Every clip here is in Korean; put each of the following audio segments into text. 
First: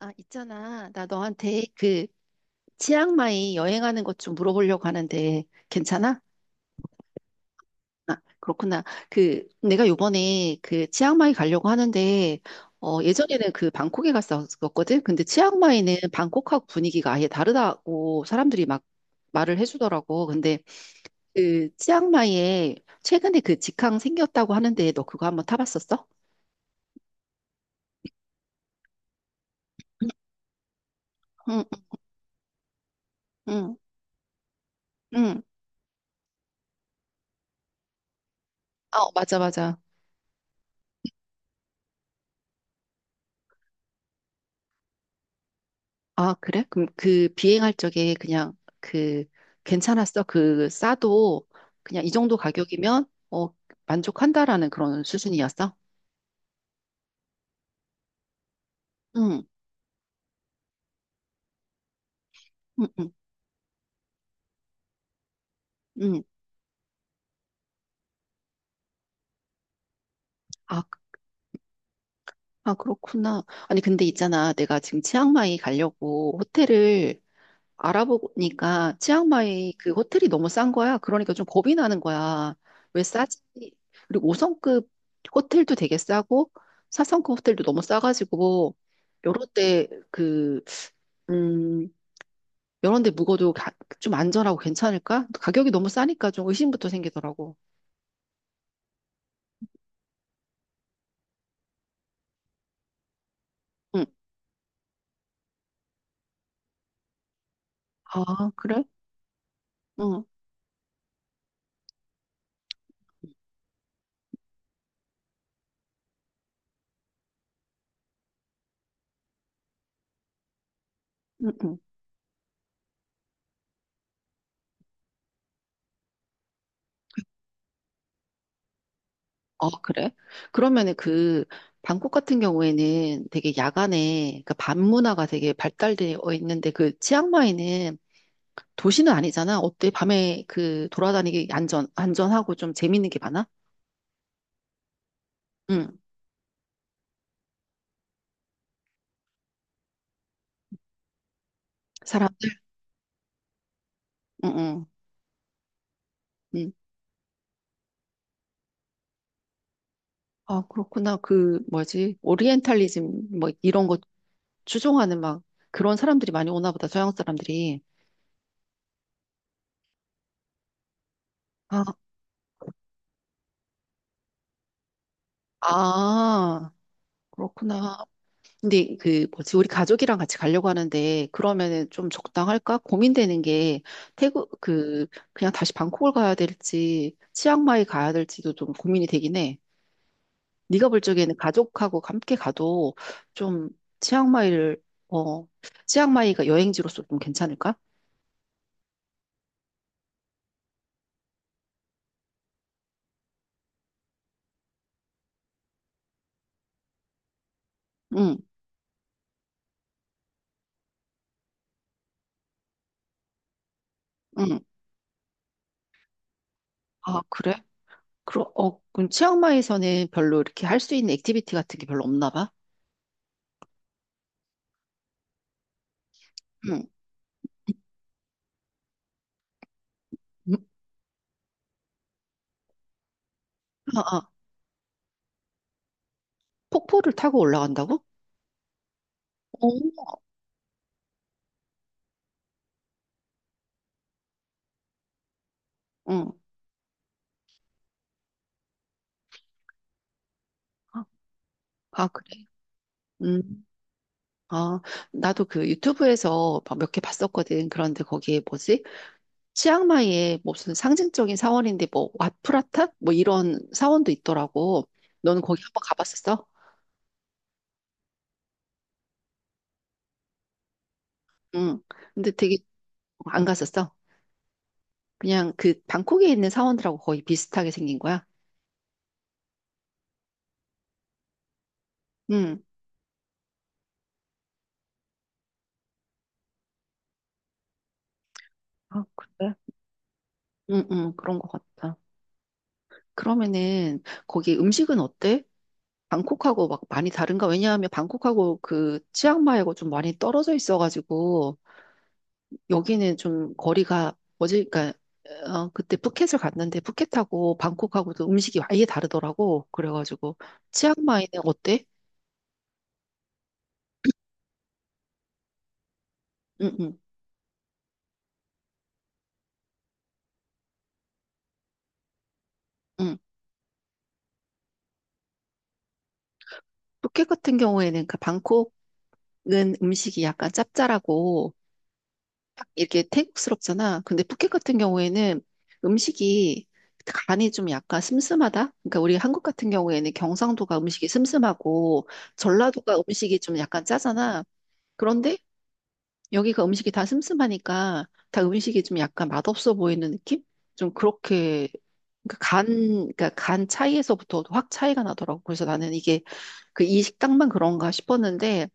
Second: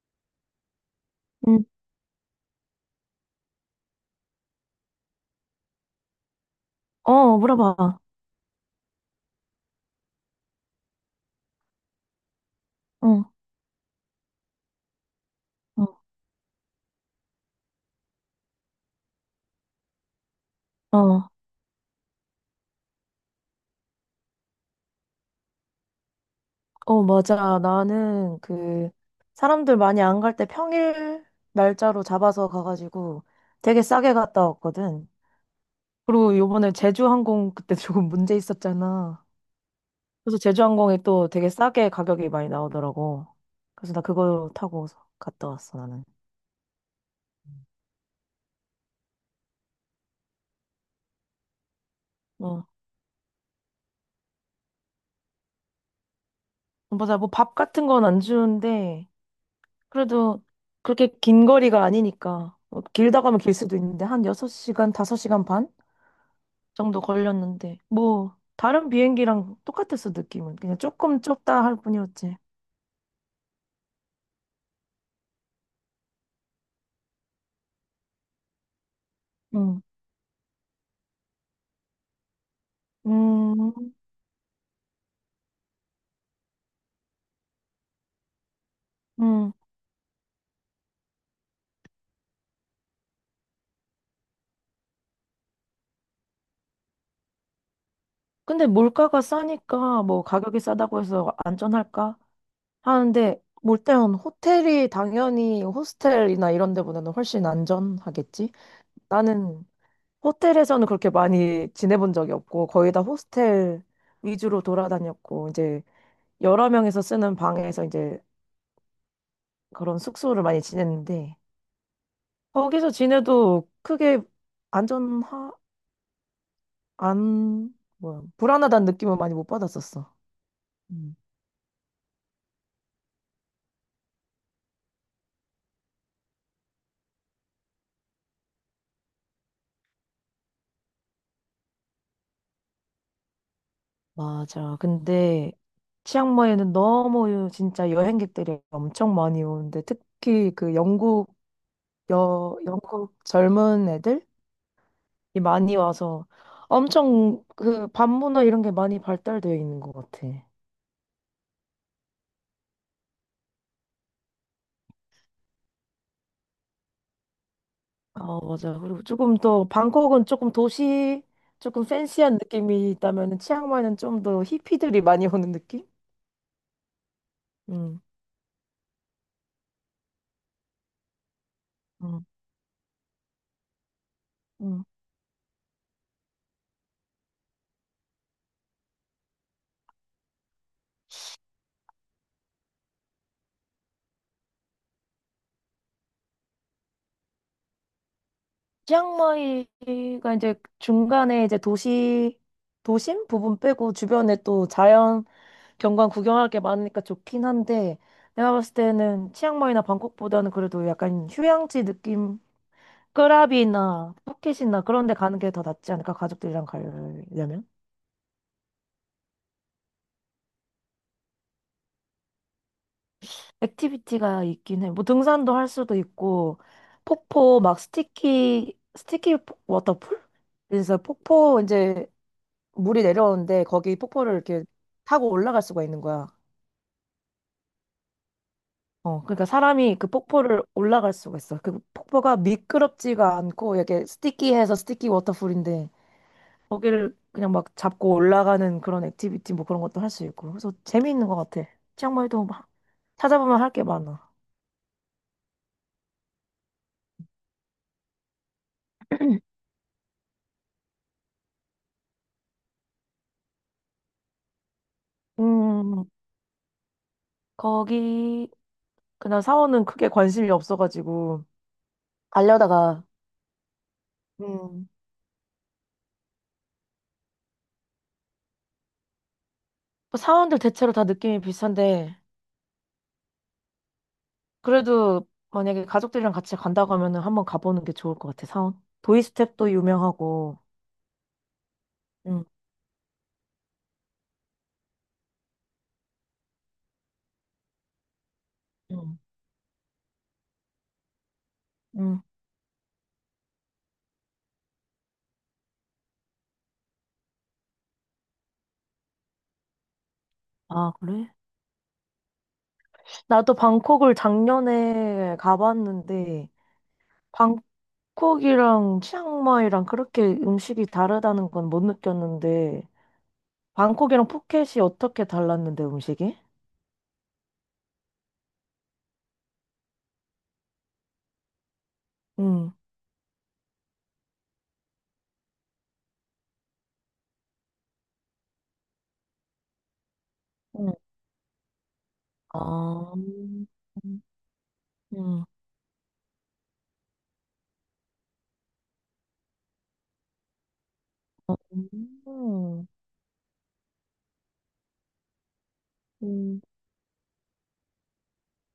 아, 있잖아. 나 너한테 응. 그 치앙마이 여행하는 것 좀 물어보려고 하는데 괜찮아? 어, 물어봐. 아, 그렇구나. 그 내가 요번에 그 치앙마이 가려고 하는데 어, 어, 예전에는 그 방콕에 갔었거든. 근데 어, 치앙마이는 방콕하고 분위기가 아예 다르다고 사람들이 막 말을 해주더라고. 근데 어, 그 치앙마이에 최근에 그 직항 생겼다고 하는데 너 그거 한번 타봤었어? 어, 맞아. 나는 그 사람들 많이 안 갈 때 평일 응, 날짜로 잡아서 가가지고 응, 되게 싸게 갔다 왔거든. 응. 응. 그리고 요번에 제주항공 그때 조금 문제 아, 있었잖아. 맞아, 맞아. 그래서 제주항공이 또 되게 싸게 가격이 많이 나오더라고. 그래서 나 그거 타고 갔다 왔어, 나는. 아, 그래? 그럼 그 비행할 적에 그냥 그 괜찮았어? 그 싸도 그냥 이 정도 어, 가격이면 어, 만족한다라는 그런 수준이었어? 어, 맞아. 뭐 밥 같은 건 안 주는데 응, 그래도 그렇게 긴 거리가 아니니까. 뭐 응, 응, 길다 가면 길 수도 있는데 한 6시간, 5시간 반? 응. 정도 걸렸는데 뭐 다른 비행기랑 똑같았어, 느낌은. 그냥 아, 조금 좁다 할 뿐이었지. 아, 그렇구나. 아니, 근데 있잖아. 내가 지금 치앙마이 가려고 호텔을 알아보니까 치앙마이 응. 그 호텔이 너무 싼 거야. 그러니까 좀 겁이 나는 거야. 왜 싸지? 음. 그리고 5성급 호텔도 되게 싸고 4성급 호텔도 너무 싸가지고 요럴 음. 때그 음, 여러 데 묵어도 좀 안전하고 괜찮을까? 가격이 너무 싸니까 좀 의심부터 생기더라고. 근데 물가가 싸니까 뭐 가격이 싸다고 해서 안전할까 하는데 몰 응. 일단 호텔이 당연히 호스텔이나 이런 데보다는 훨씬 아, 안전하겠지. 그래? 나는 응, 호텔에서는 그렇게 많이 지내본 적이 없고 거의 다 호스텔 위주로 돌아다녔고 이제 여러 명이서 쓰는 방에서 이제 그런 숙소를 많이 지냈는데 응, 응. 거기서 지내도 크게 안전하, 안, 뭐야, 불안하다는 느낌을 많이 못 아, 그래? 받았었어. 그러면은 음, 그, 방콕 같은 경우에는 되게 야간에, 그 밤 문화가 되게 발달되어 있는데 그 치앙마이는 도시는 아니잖아. 어때? 밤에 그 돌아다니기 안전하고 좀 재밌는 게 많아? 맞아. 근데 응, 치앙마이는 너무 진짜 여행객들이 엄청 많이 오는데 특히 그 영국, 사람들? 영국 젊은 애들이 응, 응, 많이 와서 응. 엄청 그 반문화 이런 게 많이 발달되어 있는 것 같아. 아, 그렇구나. 그, 뭐지? 오리엔탈리즘, 뭐, 이런 거 추종하는 막 그런 사람들이 많이 오나 보다, 서양 사람들이. 어, 맞아. 그리고 조금 더 방콕은 아, 조금 팬시한 느낌이 있다면 치앙마이는 좀 더 히피들이 많이 오는 느낌? 아, 그렇구나. 음. 근데 그 뭐지, 우리 가족이랑 같이 가려고 하는데, 그러면은 좀 음. 적당할까? 고민되는 게, 태국, 음. 그, 그냥 다시 방콕을 가야 될지, 치앙마이 가야 될지도 좀 고민이 되긴 해. 네가 볼 적에는 가족하고 함께 가도 좀 치앙마이를, 어, 치앙마이가 여행지로서 좀 괜찮을까? 치앙마이가 이제 중간에 이제 도심 부분 빼고 주변에 또 자연 경관 구경할 게 많으니까 좋긴 한데 응, 내가 봤을 때는 치앙마이나 방콕보다는 그래도 약간 휴양지 느낌, 끄라비나 응. 푸켓이나 그런 데 가는 게 더 낫지 않을까? 가족들이랑 아, 가려면? 그래? 그럼 치앙마이에서는 별로 이렇게 할 수 있는 액티비티 같은 게 별로 없나 봐? 액티비티가 있긴 해. 뭐 등산도 할 수도 있고 응. 폭포 막 스티키 워터풀? 음? 그래서 폭포 이제 물이 내려오는데 거기 아, 아, 폭포를 이렇게 타고 올라갈 수가 있는 거야. 폭포를 타고 올라간다고? 어, 그러니까 어, 사람이 그 폭포를 올라갈 수가 있어. 그 폭포가 미끄럽지가 않고 이렇게 스티키해서 스티키 워터풀인데 응. 거기를 그냥 막 잡고 올라가는 그런 액티비티 뭐 그런 것도 할 수 있고. 그래서 아, 재미있는 것 같아. 아, 치앙마이도 그래. 막 찾아보면 음. 할 게 많아. 아, 나도 그 유튜브에서 몇 개 봤었거든. 그런데 거기에 뭐지? 치앙마이에 무슨 상징적인 사원인데 뭐 와프라탑? 뭐 이런 사원도 있더라고. 너는 거기 한번 음, 가봤었어? 거기 그냥 사원은 크게 관심이 없어가지고 응. 근데 되게 알려다가. 안 갔었어. 음. 그냥 그 방콕에 있는 사원들하고 거의 비슷하게 생긴 거야. 뭐 사원들 대체로 다 느낌이 비슷한데 응. 그래도 만약에 가족들이랑 같이 간다고 하면은 한번 가보는 게 좋을 것 같아. 사원 아, 그래? 도이스텝도 유명하고. 응, 응, 그런 것 같아. 음. 그러면은 거기 음식은 어때? 방콕하고 막 많이 다른가? 왜냐하면 방콕하고 그 음. 치앙마이하고 좀 많이 떨어져 있어가지고 음. 여기는 좀 거리가 어제 그러니까 어, 그때 푸켓을 갔는데 푸켓하고 방콕하고도 음식이 아예 다르더라고. 그래가지고 아, 치앙마이는 그래? 어때? 나도 방콕을 작년에 가봤는데 응, 응, 방콕이랑 치앙마이랑 그렇게 음식이 다르다는 건 못 느꼈는데 응. 방콕이랑 푸켓이 어떻게 달랐는데 음식이? 푸켓 같은 경우에는 그 방콕은 음식이 약간 짭짤하고 딱 응. 이렇게 태국스럽잖아. 근데 푸켓 같은 경우에는 음식이 간이 좀 약간 슴슴하다? 그러니까 우리 한국 같은 경우에는 경상도가 음식이 응. 슴슴하고 전라도가 아. 음식이 좀 약간 짜잖아. 그런데 음. 여기가 음식이 다 슴슴하니까 다 음식이 좀 약간 맛없어 보이는 느낌? 좀 그렇게 그러니까 간, 음. 그러니까 간 차이에서부터 확 차이가 나더라고. 그래서 나는 이게 음. 그 이 식당만 그런가 싶었는데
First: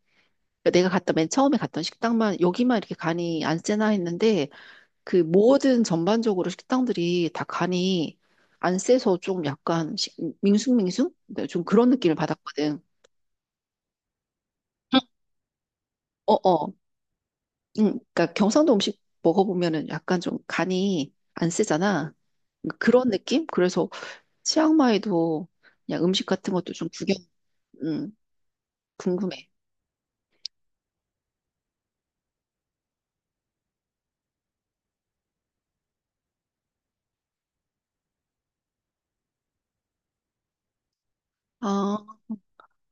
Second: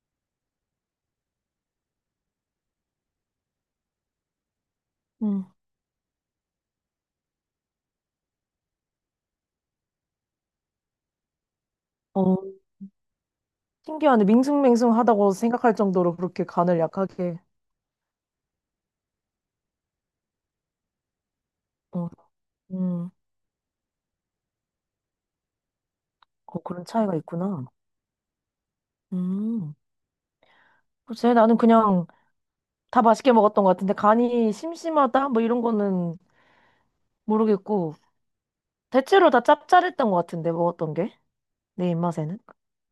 그러니까 내가 갔다 맨 처음에 갔던 식당만 여기만 이렇게 간이 안 세나 했는데 그 음. 모든 전반적으로 식당들이 다 간이 안 세서 좀 약간 밍숭밍숭? 네, 좀 그런 느낌을 어, 받았거든. 신기하네. 밍숭맹숭하다고 생각할 정도로 그렇게 어어. 간을 약하게. 응, 그러니까 경상도 음식 먹어보면은 약간 좀 간이 안 어. 세잖아. 그런 음. 느낌? 그래서 치앙마이도 그냥 음식 같은 어, 것도 그런 좀 차이가 구경, 있구나. 응, 궁금해. 음. 글쎄, 나는 그냥 다 맛있게 먹었던 것 같은데, 간이 심심하다? 뭐 이런 거는 모르겠고, 대체로 다 짭짤했던 것 같은데, 먹었던 게. 내 아, 입맛에는.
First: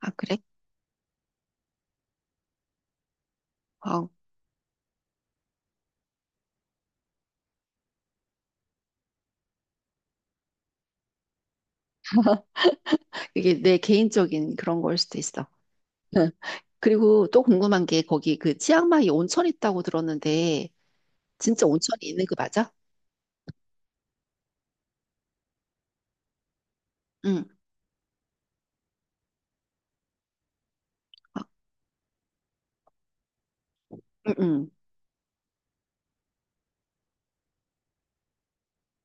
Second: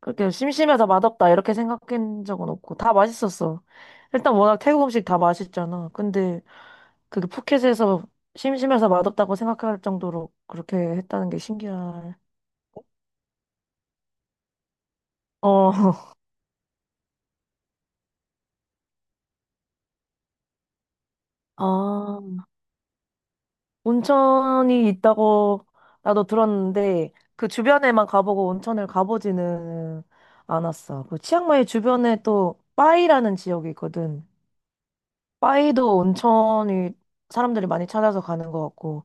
아, 그래? 심심해서 맛없다, 이렇게 생각한 적은 없고, 다 맛있었어. 아, 일단 워낙 태국 음식 다 맛있잖아. 근데 그게 포켓에서 심심해서 맛없다고 생각할 정도로 그렇게 했다는 게 신기할. 이게 내 개인적인 그런 걸 수도 있어. 어. 응. 그리고 또 궁금한 게 거기 그 치앙마이 온천 있다고 들었는데 진짜 온천이 아, 있는 거 맞아? 온천이 있다고 나도 들었는데 응, 그 주변에만 가보고 온천을 가보지는 않았어. 그 아, 치앙마이 주변에 또 빠이라는 지역이 있거든. 응, 응. 빠이도 온천이 사람들이 많이 찾아서 가는 것 같고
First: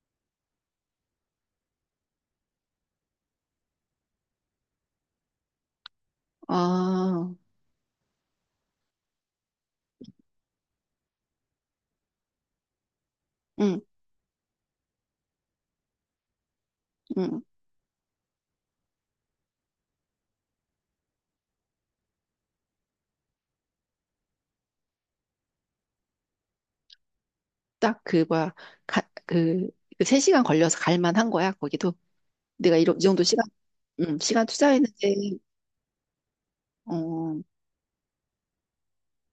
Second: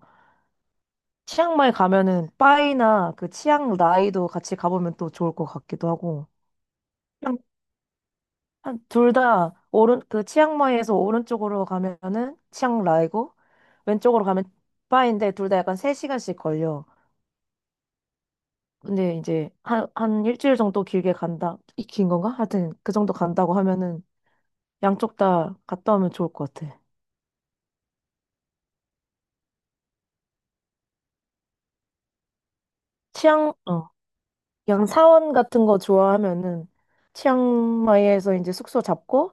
치앙마이 가면은 빠이나 그 치앙라이도 같이 가보면 또 좋을 것 같기도 하고. 아, 둘 다 오른 그 치앙마이에서 오른쪽으로 가면은 치앙라이고 응, 왼쪽으로 가면 파인데 둘 다 약간 3시간씩 걸려. 응. 근데 이제 한 일주일 정도 길게 간다. 이 긴 건가? 하여튼 그 정도 간다고 하면은 양쪽 다 갔다 오면 좋을 것 같아. 딱 그, 뭐야, 가, 그, 그 3시간 걸려서 갈 만한 거야, 거기도. 내가 이러, 이 정도 시간, 치앙 어 응, 시간 투자했는데, 양사원 같은 거 좋아하면은 어, 치앙마이에서 이제 숙소 잡고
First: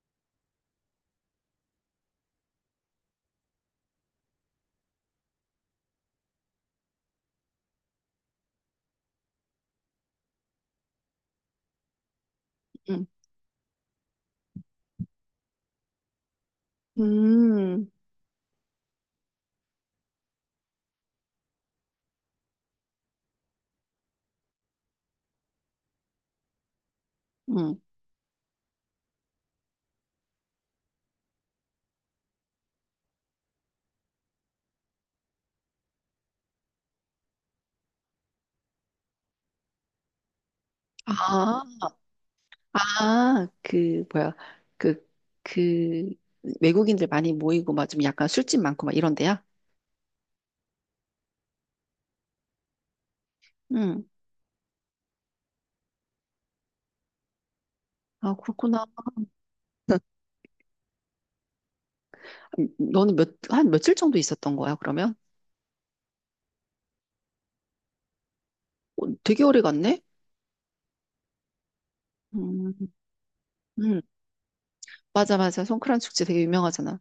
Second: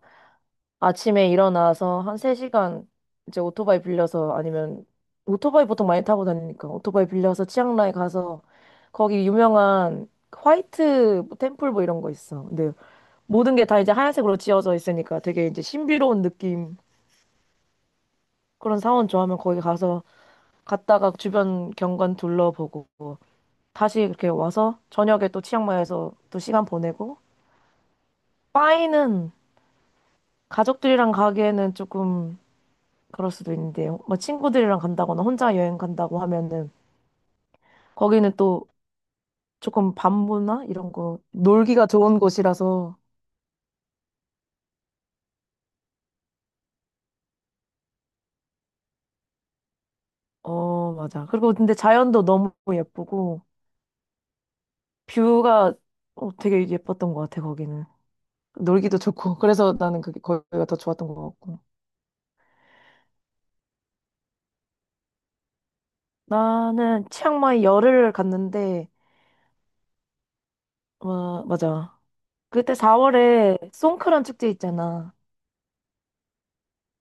아침에 일어나서 한 3시간 이제 오토바이 빌려서 아니면 오토바이 보통 많이 타고 다니니까 오토바이 빌려서 치앙마이 가서 거기 유명한 화이트 뭐 템플 뭐 이런 거 있어. 근데 응, 모든 게 다 이제 하얀색으로 지어져 있으니까 되게 이제 신비로운 느낌 음, 그런 사원 좋아하면 거기 가서 갔다가 주변 경관 둘러보고 다시 이렇게 와서 저녁에 또 치앙마이에서 또 시간 보내고, 응. 파이는 가족들이랑 가기에는 조금 그럴 수도 있는데, 뭐 친구들이랑 간다거나 혼자 여행 간다고 하면은 거기는 또 조금 반부나 이런 거, 아, 놀기가 좋은 곳이라서. 아, 그, 뭐야, 그, 그, 외국인들 많이 모이고, 막 좀 약간 술집 많고, 막 이런 데야? 어, 맞아. 그리고 근데 자연도 너무 예쁘고, 응. 뷰가 되게 예뻤던 것 같아, 거기는. 아, 그렇구나. 놀기도 좋고, 그래서 나는 그게 거기가 더 좋았던 것 같고. 너는 몇, 한 며칠 정도 있었던 거야, 그러면? 나는 치앙마이 열흘을 갔는데, 어, 되게 오래 갔네? 어, 맞아. 음, 그때 4월에 음. 송크란 축제 있잖아. 맞아, 맞아. 송크란 축제 되게 유명하잖아.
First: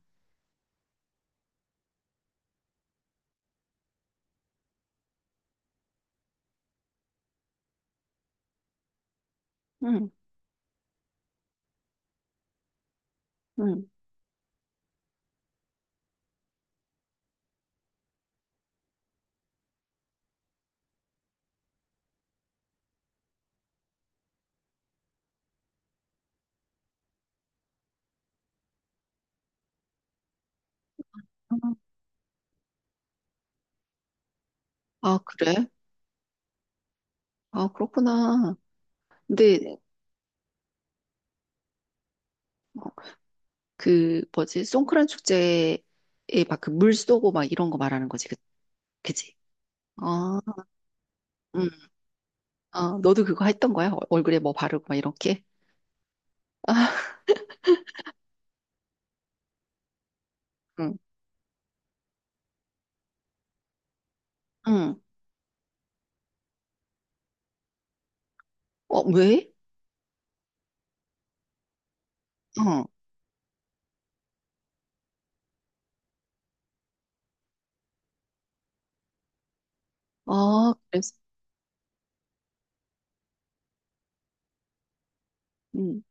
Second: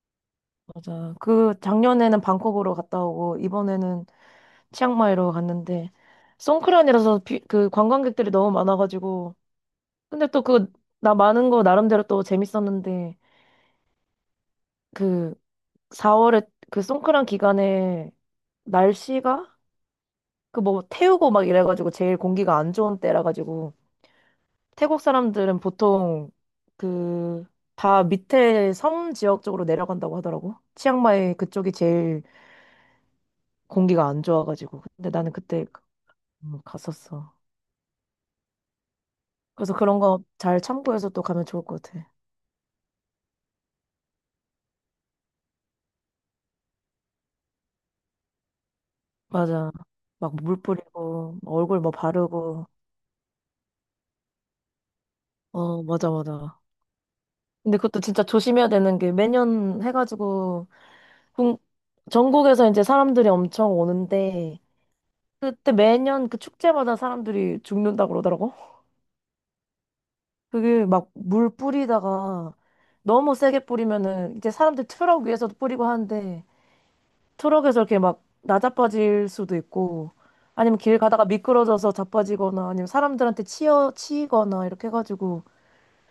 맞아. 그 작년에는 방콕으로 갔다 오고, 이번에는 치앙마이로 갔는데 송크란이라서 그 관광객들이 너무 많아가지고 응, 근데 또 그 나 많은 거 나름대로 또 재밌었는데 응. 그 4월에 그 송크란 기간에 날씨가 그 뭐 태우고 막 이래가지고 제일 공기가 안 좋은 때라 가지고 태국 사람들은 보통 그 다 밑에 섬 지역 쪽으로 내려간다고 하더라고. 치앙마이 그쪽이 제일 공기가 안 좋아가지고 근데 아, 나는 그때 그래? 갔었어. 아, 그렇구나. 그래서 근데, 그런 거 잘 참고해서 또 가면 좋을 것 같아. 어, 그, 뭐지, 송크란 축제에 막 그 물 쏘고 막 이런 거 말하는 거지, 그, 그지? 맞아. 막 아, 물 뿌리고, 응. 얼굴 뭐 바르고. 아, 너도 그거 했던 거야? 얼굴에 뭐 바르고 막 이렇게? 어, 맞아, 맞아. 아, 근데 그것도 진짜 조심해야 되는 게 매년 해가지고, 응, 국- 전국에서 이제 사람들이 엄청 오는데, 응. 그때 매년 그 축제마다 사람들이 죽는다고 그러더라고. 어, 왜? 그게 막 물 뿌리다가 어, 너무 세게 뿌리면은 이제 사람들 트럭 위에서도 뿌리고 하는데, 트럭에서 이렇게 막 나자빠질 수도 있고, 아, 아니면 길 그래서, 가다가 미끄러져서 자빠지거나 아니면 사람들한테 치여 치이거나 이렇게 해가지고 응.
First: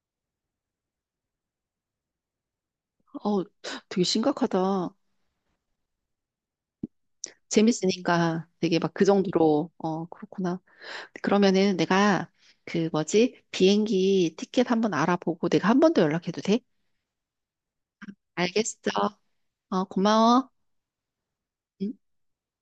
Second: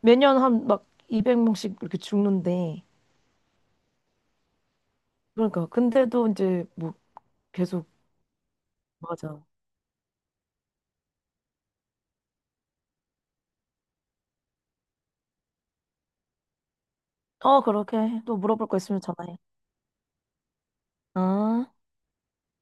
매년 한 막 200명씩 이렇게 죽는데. 어, 되게 심각하다. 그러니까 근데도 이제 뭐 계속 재밌으니까 되게 막 그 맞아. 정도로, 어, 그렇구나. 그러면은 내가 그 뭐지? 비행기 티켓 한번 알아보고 내가 한 번 더 연락해도 돼? 어, 그렇게 해. 또 물어볼 거 알겠어. 있으면 전화해. 어, 고마워. 아. 응.